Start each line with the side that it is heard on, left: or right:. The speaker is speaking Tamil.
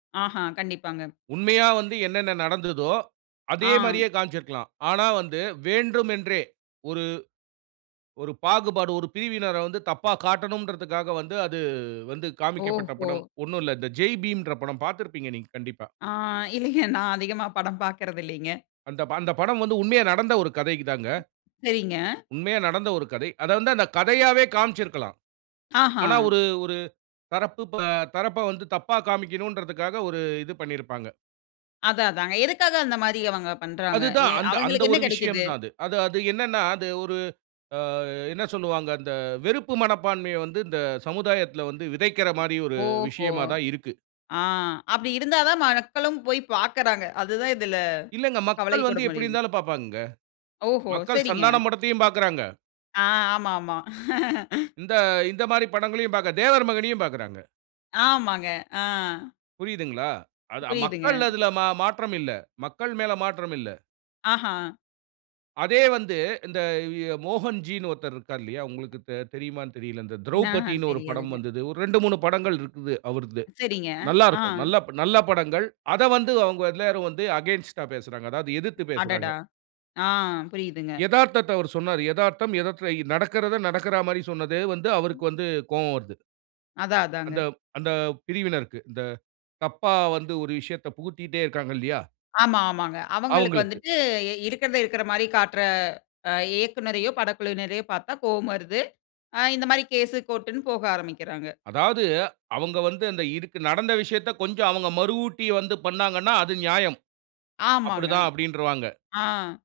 left: ஆஹா, கண்டிப்பாங்க.
right: உண்மையா வந்து என்னென்ன நடந்ததோ, அதே
left: ஆ.
right: மாதிரியே காமிச்சு இருக்கலாம் ஆனா வந்து வேண்டுமென்றே, ஒரு ஒரு பாகுபாடு, ஒரு பிரிவினர வந்து தப்பா காட்டணும்ன்றததுகாக வந்து, அது வந்து அது காமிக்க பட்ட
left: ஓஹோ!
right: படம், ஒண்ணு இல்ல, இந்த "ஜெய் பீம்" ன்ற படம் பாத்திருப்பீங்க நீங்க கண்டிப்பா.
left: ஆ, இல்லிங்க. நான் அதிகமா படம் பாக்குறது இல்லிங்க.
right: அந்த அந்த படம் வந்து உண்மையா நடந்த ஒரு கதை தாங்க.
left: சரிங்க.
right: உண்மையா நடந்த ஒரு கதை, அத வந்து அந்த கதையாவே காமிச்சு இருக்கலாம்
left: ஆஹா!
right: ஆனா ஒரு, ஒரு, தரப்பு தரப்ப வந்து தப்பா காமிக்கணும்ன்றதுகாக ஒரு இது பண்ணியிருப்பாங்க.
left: அதான், அதாங்க எதுக்காக அந்த மாரி அவங்க பண்றாங்க?
right: அதுதான்
left: எ
right: அந்த, அந்த
left: அவங்களுக்கு என்ன
right: ஒரு விஷயம்
left: கிடைக்குது?
right: தான் அது-அது-அது என்னனா, அது ஒரு, அ என்ன சொல்லுவாங்க? அந்த வெறுப்பு மனப்பான்மைய வந்து இந்த சமுதாயத்ல வந்து விதைக்கிற மாரி ஒரு
left: ஓஹோ!
right: விஷயமா தான் இருக்கு.
left: ஆ, அப்டி இருந்தா தான் மக்களும் போய் பாக்குறாங்க, அதுதான் இதில
right: இல்லைங்க
left: கவலை
right: மக்கள் வந்து,
left: [unintelligible]
right: எப்டி
left: முடிது.
right: இருந்தாலும் பாப்பாங்கங்க,
left: ஓஹோ!
right: மக்கள்
left: சரிங்க.
right: சந்தானம் படத்தையும் பாக்குறாங்க.
left: ஆ, ஆமா, ஆமா
right: இந்த-இந்த மாதிரி படங்களையும் பாக்க தேவர்மகனையும் பாக்குறாங்க.
left: ஆமாங்க, அ.
right: புரியுதுங்களா? அது
left: புரியுதுங்க.
right: மக்கள் அ அதுல மா-மாற்றம் இல்ல, மக்கள் மேல மாற்றமில்ல.
left: ஆஹா!
right: அதே வந்து, இந்த ஆ மோகன் ஜினு ஒருத்தர் இருக்காரு இல்லயா உங்களுக்கு த்-தெரியுமானு தெரியல, இந்த
left: நா
right: "த்ரௌபதினு", ஒரு படம்
left: தெரியாதுங்க.
right: வந்தது 2, 3 படங்கள் இருக்குது அவருது,
left: சரிங்க,
right: நல்லா
left: ஆ.
right: இருக்கும், நல்ல நல்ல படங்கள். அத வந்து அவங்க எல்லாரும் வந்து அகைன்ஸ்ட் டா பேசுறாங்க, அதாவது எதிர்த்து பேசுறாங்க.
left: அடடா! ஆ, புரியுதுங்க.
right: எதார்த்தத்த அவர் சொன்னாரு. எதார்த்தம் எதார்த்தம் நடக்குறத நடக்கற மாரி சொன்னது வந்து, அவருக்கு வந்து கோவம் வருது.
left: அதான்
right: அந்த
left: அதாங்க.
right: அந்த பிரிவினருக்கு, இந்த தப்பா வந்து ஒரு விஷயத்த புகுத்திட்டே இருக்காங்க இல்லையா?
left: ஆமா. ஆமாங்க. அவங்களுக்கு
right: அவங்களுக்கு.
left: வந்துட்டு எ இருக்குறத இருக்குற மாரி காட்டுற, அ இயக்குனரையோ, படக்குழுவினரையோ பாத்தா, கோபம் வருது. அ இந்த மாரி கேஸ், கோர்ட் னு போக ஆரம்பிக்குறாங்க.
right: அதாவது, அவங்க வந்து அந்த இதுக்கு நடந்த விஷயத்த கொஞ்சம் அவங்க மறவூட்டி வந்து பண்ணாங்கனா, அது நியாயம். அப்டி
left: ஆமாங்க.
right: தான் அப்டின்றுவாங்க.
left: ஆ.